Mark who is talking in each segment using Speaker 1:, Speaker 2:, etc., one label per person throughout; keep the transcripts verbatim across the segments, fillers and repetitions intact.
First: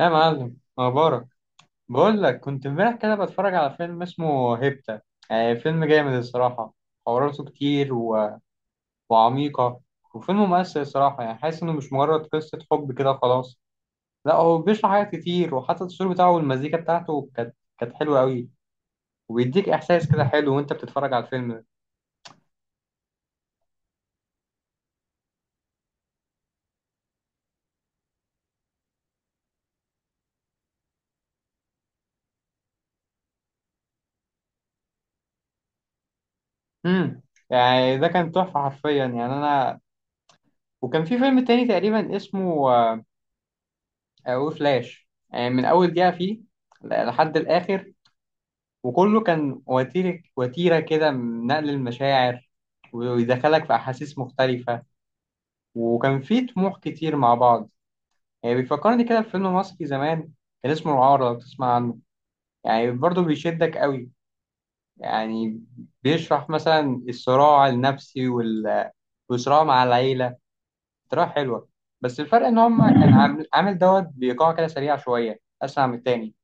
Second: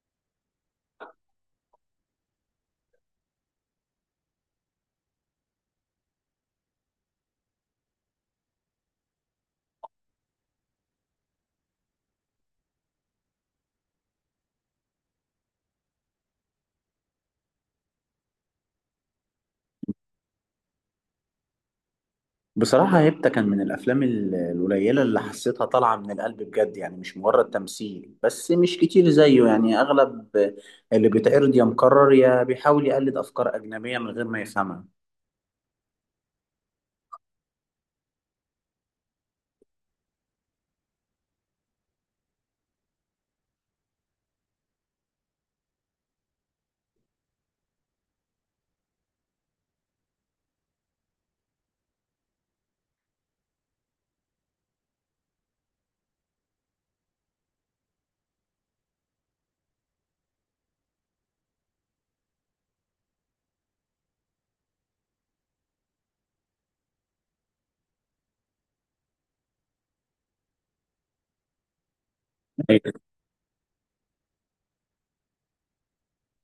Speaker 1: يا معلم مبارك، بقول لك كنت امبارح كده بتفرج على فيلم اسمه هيبتا. يعني فيلم جامد الصراحة، حواراته كتير و... وعميقة. وفيلم مؤثر الصراحة، يعني حاسس إنه مش مجرد قصة حب كده خلاص. لا، هو بيشرح حاجات كتير، وحتى التصوير بتاعه والمزيكا بتاعته كانت كانت حلوة أوي. وبيديك إحساس كده حلو وأنت بتتفرج على الفيلم ده.
Speaker 2: بصراحة هيبتا كان من الأفلام ال- القليلة اللي حسيتها طالعة من القلب بجد، يعني مش مجرد تمثيل بس، مش كتير زيه. يعني أغلب اللي بيتعرض يا مكرر يا بيحاول يقلد أفكار أجنبية من غير ما يفهمها.
Speaker 1: امم يعني ده كان تحفة حرفيا، يعني أنا. وكان في فيلم تاني تقريبا اسمه آه، وفلاش، يعني من أول دقيقة فيه لحد الآخر. وكله كان وتيرة وتيرة كده من نقل المشاعر، ويدخلك في أحاسيس مختلفة، وكان فيه طموح كتير مع بعض. يعني بيفكرني كده بفيلم مصري زمان، كان اسمه العار، لو تسمع عنه. يعني برضه بيشدك قوي، يعني بيشرح مثلا الصراع النفسي وال... والصراع مع العيلة، طريقة حلوة. بس الفرق إن هما
Speaker 2: أيوة.
Speaker 1: كان عامل عامل دوت بإيقاع كده سريع شوية أسرع من التاني.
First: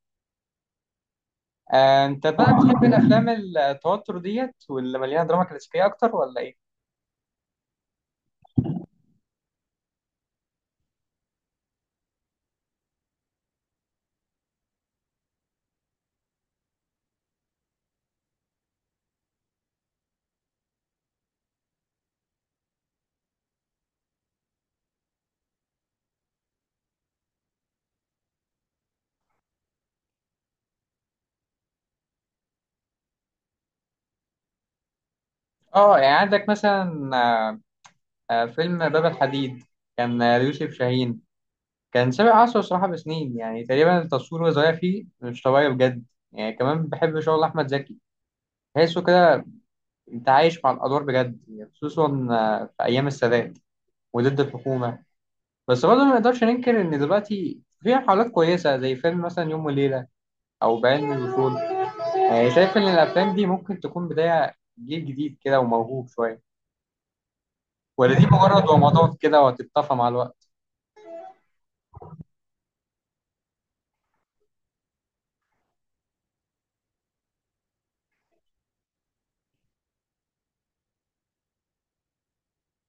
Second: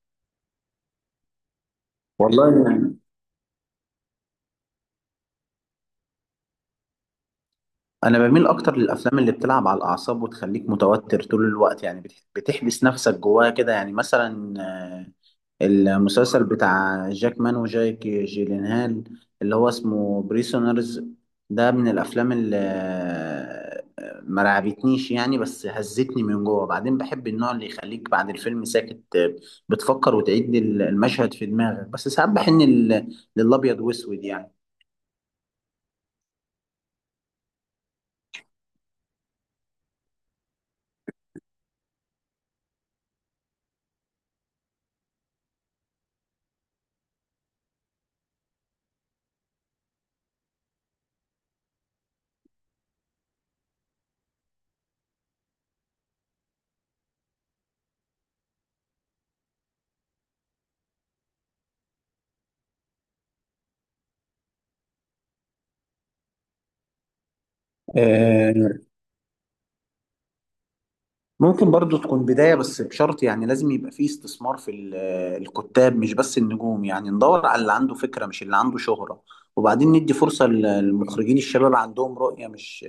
Speaker 1: آه، أنت بقى
Speaker 2: والله
Speaker 1: بتحب
Speaker 2: يعني
Speaker 1: الأفلام التوتر ديت واللي مليانة دراما كلاسيكية أكتر ولا إيه؟
Speaker 2: أنا بميل أكتر للأفلام اللي بتلعب على الأعصاب وتخليك متوتر طول الوقت، يعني بتح- بتحبس نفسك جواها كده، يعني مثلا المسلسل بتاع جاك مان وجايك جيلينهال، اللي هو اسمه بريسونرز. ده من الافلام اللي ما رعبتنيش يعني، بس هزتني من جوه. بعدين بحب النوع اللي يخليك بعد الفيلم ساكت، بتفكر وتعيد المشهد في دماغك. بس ساعات بحن لل- للابيض واسود.
Speaker 1: اه، يعني عندك مثلا آه، آه، فيلم باب الحديد، كان آه، ليوسف شاهين. كان سابق عصره صراحة بسنين، يعني تقريبا التصوير وهو صغير فيه مش طبيعي بجد. يعني كمان بحب شغل أحمد زكي، تحسه كده أنت عايش مع الأدوار بجد، يعني خصوصا آه، في أيام السادات وضد الحكومة. بس برضه ما نقدرش ننكر إن دلوقتي في محاولات كويسة، زي فيلم مثلا يوم وليلة أو بعلم الوصول. يعني شايف إن الأفلام دي ممكن تكون بداية جيل جديد كده وموهوب شوية، ولا دي مجرد
Speaker 2: يعني
Speaker 1: ومضات كده وهتتطفى مع الوقت؟
Speaker 2: ممكن برضو تكون بداية، بس بشرط، يعني لازم يبقى فيه استثمار في ال- آه، الكتاب مش بس النجوم، يعني ندور على اللي عنده فكرة مش اللي عنده شهرة، وبعدين ندي فرصة ل- للمخرجين الشباب اللي عندهم رؤية، مش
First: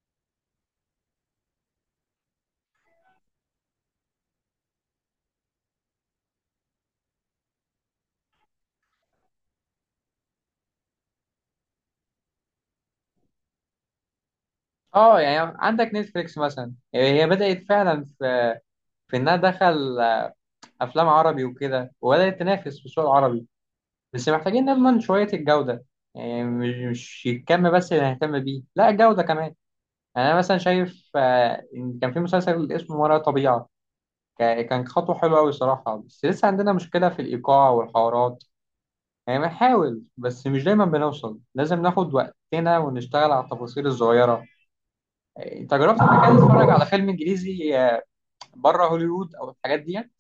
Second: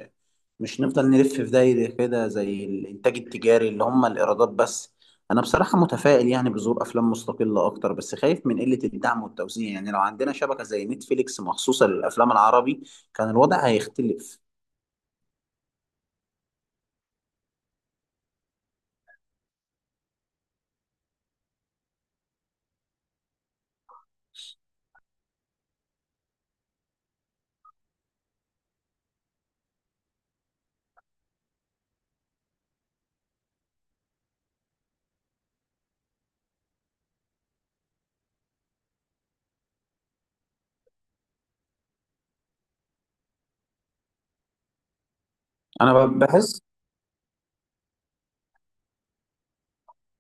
Speaker 2: مش نفضل نلف في دايرة كده زي الإنتاج التجاري اللي هم الإيرادات بس. أنا بصراحة متفائل يعني بظهور أفلام مستقلة أكتر، بس خايف من قلة الدعم والتوزيع. يعني لو عندنا شبكة زي نتفليكس مخصوصة للأفلام العربي، كان الوضع هيختلف.
Speaker 1: اه، يعني عندك نتفليكس مثلا، يعني هي بدأت فعلا في في انها دخل افلام عربي وكده، وبدأت تنافس في السوق العربي. بس محتاجين نضمن شوية الجودة، يعني مش مش الكم بس اللي هنهتم بيه، لا الجودة كمان. يعني انا مثلا شايف آه، إن كان في مسلسل اسمه ما وراء الطبيعة، كا- كان خطوة حلوة قوي الصراحة. بس لسه عندنا مشكلة في الإيقاع والحوارات، يعني بنحاول بس مش دايما بنوصل، لازم ناخد وقتنا ونشتغل على التفاصيل الصغيرة. آه، انت جربت
Speaker 2: أنا
Speaker 1: قبل كده
Speaker 2: بحس
Speaker 1: تتفرج على فيلم انجليزي بره هوليوود او الحاجات ديت؟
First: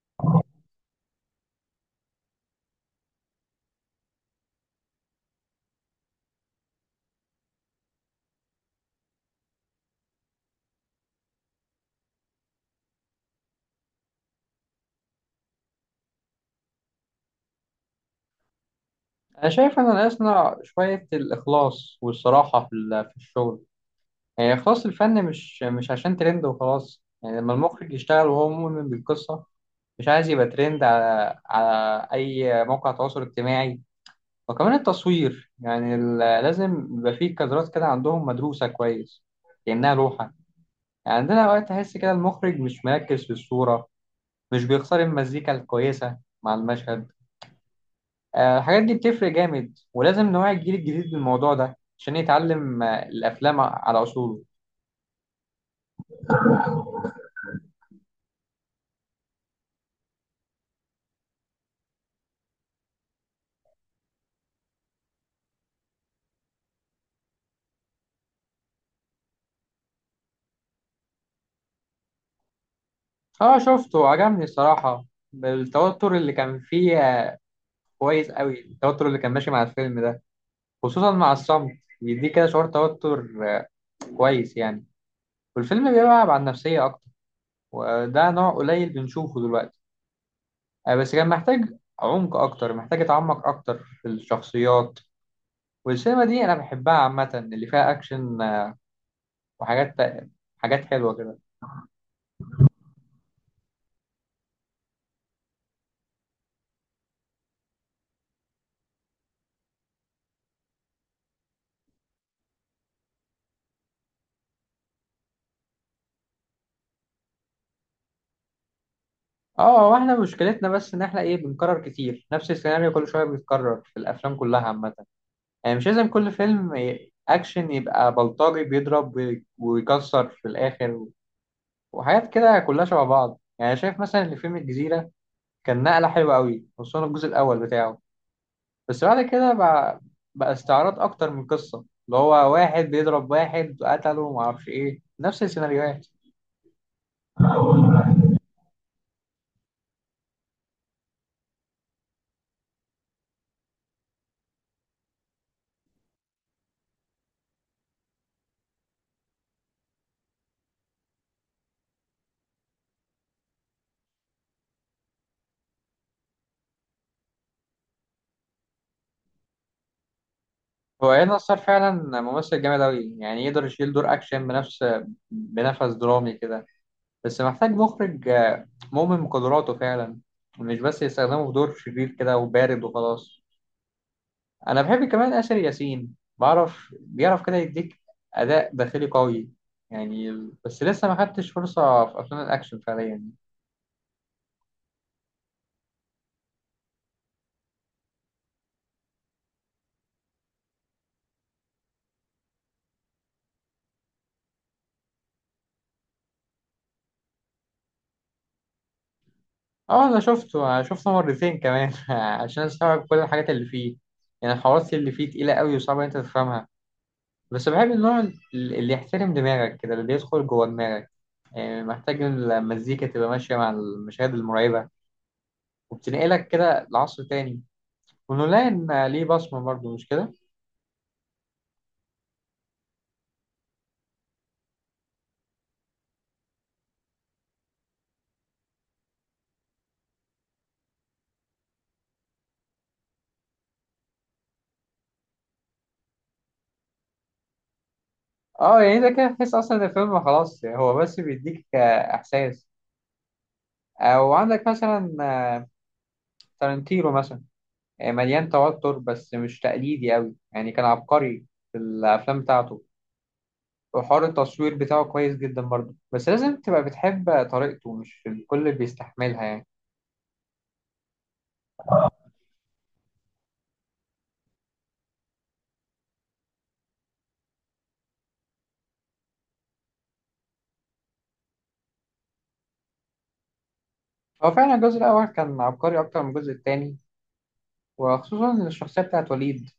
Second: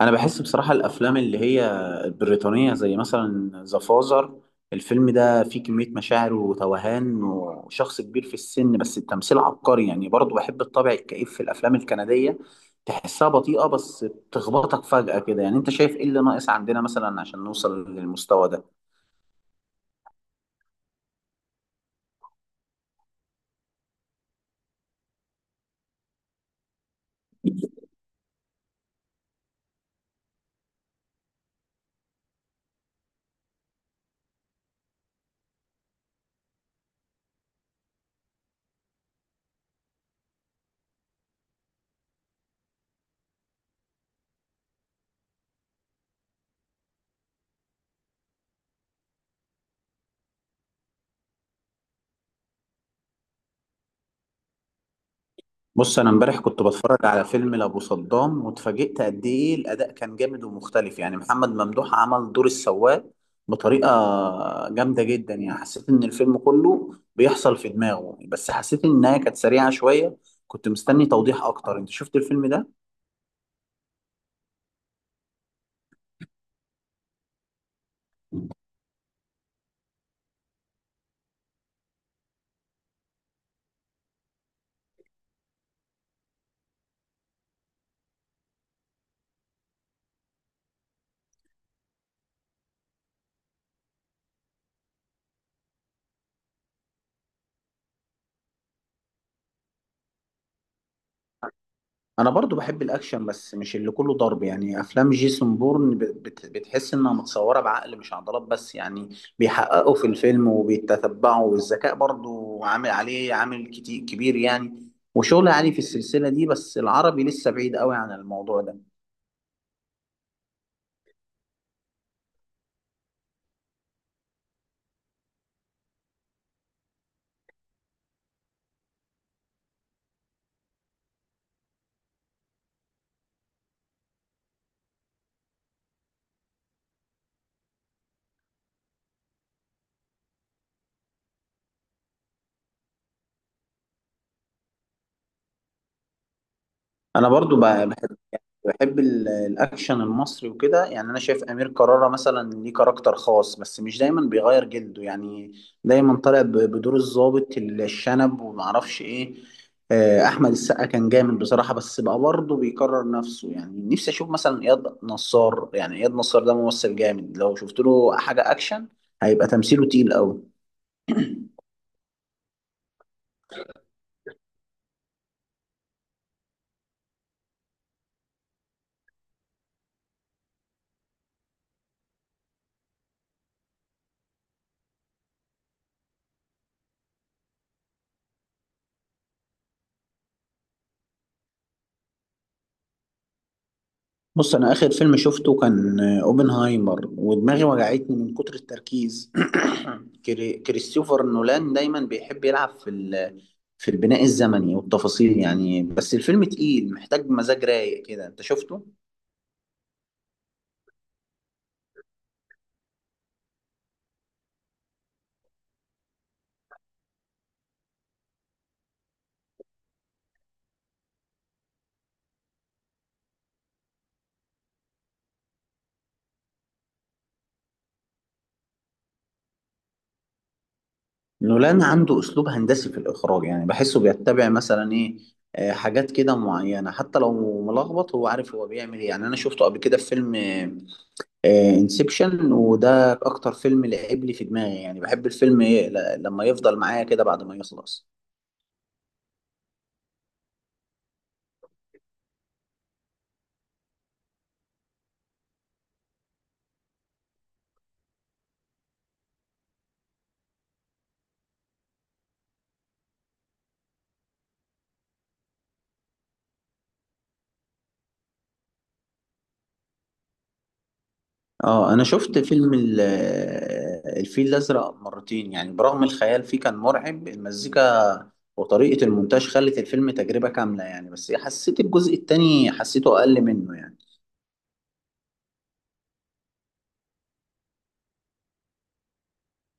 Speaker 2: انا بحس بصراحه الافلام اللي هي البريطانيه زي مثلا ذا فازر، الفيلم ده فيه كميه مشاعر وتوهان وشخص كبير في السن، بس التمثيل عبقري. يعني برضه بحب الطابع الكئيب في الافلام الكنديه، تحسها بطيئه بس بتخبطك فجاه كده. يعني انت شايف ايه اللي ناقص عندنا مثلا عشان نوصل للمستوى ده؟
Speaker 1: انا شايف ان الاصنع شويه الاخلاص والصراحه في ال- في الشغل، يعني اخلاص الفن، مش مش عشان ترند وخلاص. يعني لما المخرج يشتغل وهو مؤمن بالقصه، مش عايز يبقى ترند على على اي موقع تواصل اجتماعي. وكمان التصوير، يعني ال- لازم يبقى فيه كادرات كده عندهم مدروسه كويس، كانها لوحه. يعني عندنا اوقات تحس كده المخرج مش مركز في الصوره، مش بيختار المزيكا الكويسه مع المشهد. آه، الحاجات دي بتفرق جامد، ولازم نوعي الجيل الجديد بالموضوع ده عشان يتعلم آه، الأفلام على أصوله.
Speaker 2: بص انا امبارح كنت بتفرج على فيلم لابو صدام، واتفاجئت قد ايه الاداء كان جامد ومختلف. يعني محمد ممدوح عمل دور السواق بطريقه جامده جدا، يعني حسيت ان الفيلم كله بيحصل في دماغه. بس حسيت انها كانت سريعه شويه، كنت مستني توضيح اكتر. انت شفت الفيلم ده؟
Speaker 1: اه، شفته، عجبني الصراحة. التوتر اللي كان فيه آه، كويس قوي، التوتر اللي كان ماشي مع الفيلم ده، خصوصا مع الصمت، بيديك كده شعور توتر آه، كويس يعني. والفيلم بيلعب على النفسية أكتر، وده نوع قليل بنشوفه دلوقتي. آه، بس كان محتاج عمق أكتر، محتاج أتعمق أكتر في الشخصيات. والسينما دي أنا بحبها عامة، اللي فيها أكشن آه، وحاجات، حاجات حلوة كده.
Speaker 2: انا برضو بحب الاكشن بس مش اللي كله ضرب. يعني افلام جيسون بورن، ب- بت- بتحس انها متصوره بعقل مش عضلات بس. يعني بيحققوا في الفيلم وبيتتبعوا، والذكاء برضو عامل عليه عامل كتير كبير يعني، وشغل عالي في السلسله دي. بس العربي لسه بعيد قوي عن الموضوع ده.
Speaker 1: اه، واحنا مشكلتنا بس ان احنا ايه، بنكرر كتير نفس السيناريو، كل شويه بيتكرر في الافلام كلها عامه. يعني مش لازم كل فيلم ي- اكشن يبقى بلطجي بيضرب وي- ويكسر في الاخر، وحاجات كده كلها شبه بعض. يعني شايف مثلا ان فيلم الجزيره كان نقله حلوه قوي، خصوصا الجزء الاول بتاعه. بس بعد كده بقى بقى استعراض اكتر من قصه، اللي هو واحد بيضرب واحد قتله ومعرفش ايه، نفس السيناريوهات.
Speaker 2: انا برضو ب- بحب بحب ال- الاكشن المصري وكده. يعني انا شايف امير كرارة مثلا ليه كاركتر خاص، بس مش دايما بيغير جلده، يعني دايما طالع ب- بدور الضابط الشنب ومعرفش ايه. آه، احمد السقا كان جامد بصراحة، بس بقى برضه بيكرر نفسه. يعني نفسي اشوف مثلا اياد نصار، يعني اياد نصار ده ممثل جامد، لو شفت له حاجة اكشن هيبقى تمثيله تقيل قوي.
Speaker 1: هو ايه نصار فعلا ممثل جامد أوي، يعني يقدر يشيل دور أكشن بنفس بنفس درامي كده. بس محتاج مخرج آه، مؤمن بقدراته فعلا، مش بس يستخدمه في دور شرير كده وبارد وخلاص. أنا بحب كمان آسر ياسين، بعرف بيعرف كده يديك أداء داخلي قوي يعني. بس لسه ما خدتش فرصة في أفلام الأكشن فعليا.
Speaker 2: بص انا اخر فيلم شفته كان آه، اوبنهايمر، ودماغي وجعتني من كتر التركيز. كري- كريستوفر نولان دايما بيحب يلعب في ال- في البناء الزمني والتفاصيل يعني، بس الفيلم تقيل محتاج مزاج رايق كده. انت شفته؟
Speaker 1: اه، أنا شفته أنا شفته مرتين كمان عشان أستوعب كل الحاجات اللي فيه. يعني الحوارات اللي فيه تقيلة أوي، وصعبة إن أنت تفهمها. بس بحب النوع اللي يحترم دماغك كده، اللي بيدخل جوه دماغك. يعني محتاج إن المزيكا تبقى ماشية مع المشاهد المرعبة، وبتنقلك كده لعصر تاني. ونولان ليه بصمة برضه، مش كده؟
Speaker 2: نولان عنده اسلوب هندسي في الاخراج، يعني بحسه بيتبع مثلا ايه، آه، حاجات كده معينة، حتى لو ملخبط هو عارف هو بيعمل ايه. يعني انا شفته قبل كده في فيلم انسبشن، وده اكتر فيلم لعب لي في دماغي. يعني بحب الفيلم ي- ل- لما يفضل معايا كده بعد ما يخلص.
Speaker 1: اه، يعني ده كده تحس أصلا إن الفيلم خلاص، هو بس بيديك آه، إحساس. أو عندك مثلا آه، تارنتينو مثلا، آه، مليان توتر بس مش تقليدي أوي. يعني كان عبقري في الأفلام بتاعته. وحوار التصوير بتاعه كويس جدا برضه، بس لازم تبقى بتحب طريقته، مش الكل بيستحملها يعني.
Speaker 2: اه انا شفت فيلم ال- الفيل الازرق مرتين، يعني برغم الخيال فيه كان مرعب. المزيكا وطريقة المونتاج خلت الفيلم تجربة كاملة يعني، بس حسيت الجزء التاني حسيته اقل منه يعني.
Speaker 1: هو فعلا الجزء الأول كان عبقري أكتر من الجزء التاني، وخصوصا الشخصية بتاعت وليد.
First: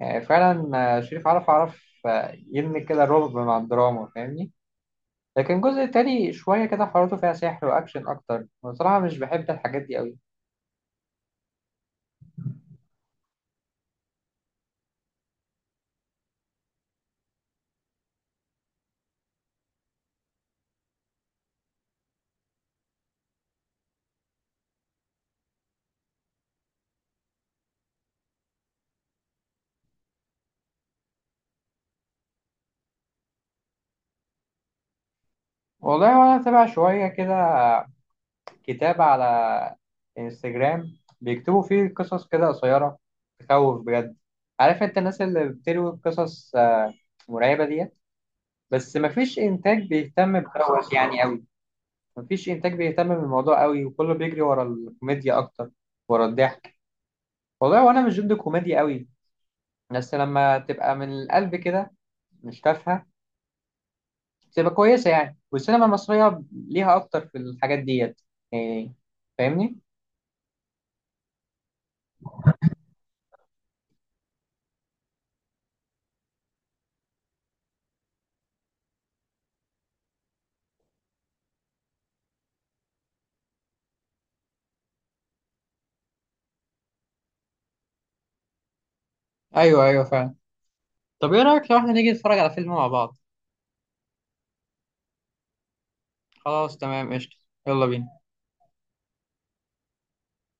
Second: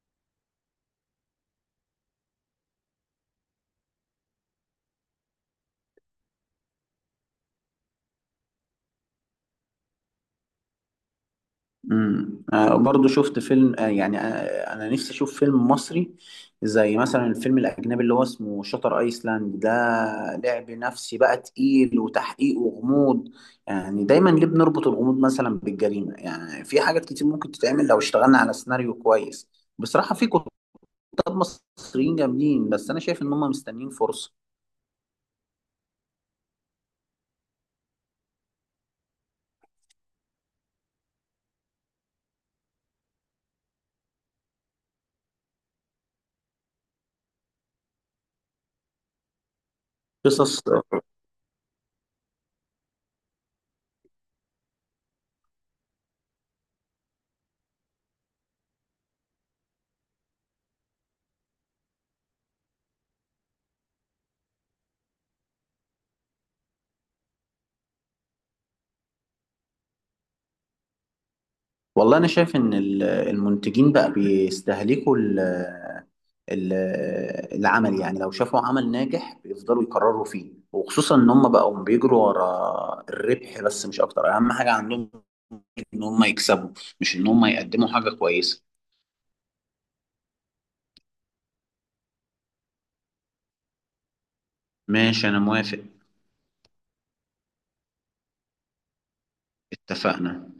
Speaker 1: آه، فعلا. آه، شريف عرف عرف آه، يبني كده الرعب مع الدراما، فاهمني. لكن الجزء التاني شوية كده حواراته فيها سحر وأكشن أكتر. بصراحة مش بحب الحاجات دي أوي.
Speaker 2: امم آه برضه شفت فيلم آه يعني آه انا نفسي اشوف فيلم مصري زي مثلا الفيلم الاجنبي اللي هو اسمه شاتر ايسلاند ده. لعب نفسي بقى، تقيل وتحقيق وغموض. يعني دايما ليه بنربط الغموض مثلا بالجريمه؟ يعني في حاجات كتير ممكن تتعمل لو اشتغلنا على سيناريو كويس. بصراحه في كتاب مصريين جامدين، بس انا شايف ان هم مستنيين فرصه.
Speaker 1: والله وأنا أتابع شوية كده كتاب على انستجرام بيكتبوا فيه قصص كده قصيرة تخوف بجد. عارف أنت الناس اللي بتروي قصص آه، مرعبة ديت؟ بس مفيش إنتاج بيهتم
Speaker 2: قصص آه،
Speaker 1: بدوت يعني أوي، مفيش انتاج بيهتم بالموضوع قوي، وكله بيجري ورا الكوميديا اكتر، ورا الضحك. والله وانا مش ضد الكوميديا قوي، بس لما تبقى من القلب كده، مش تافهه، تبقى كويسه. يعني والسينما المصريه ليها اكتر في الحاجات ديت يعني، فاهمني.
Speaker 2: والله انا شايف ان ال- المنتجين بقى بيستهلكوا ال- ال- العمل. يعني لو شافوا عمل ناجح بيفضلوا يكرروا فيه، وخصوصا ان هم بقوا بيجروا ورا الربح بس مش اكتر. اهم حاجة عندهم ان هم يكسبوا، مش ان هم يقدموا حاجة كويسة.
Speaker 1: ايوه، ايوه، فعلا. طب ايه رايك لو احنا نيجي نتفرج على فيلم مع بعض؟
Speaker 2: ماشي انا موافق.
Speaker 1: خلاص، تمام، قشطه. يلا بينا.
Speaker 2: اتفقنا.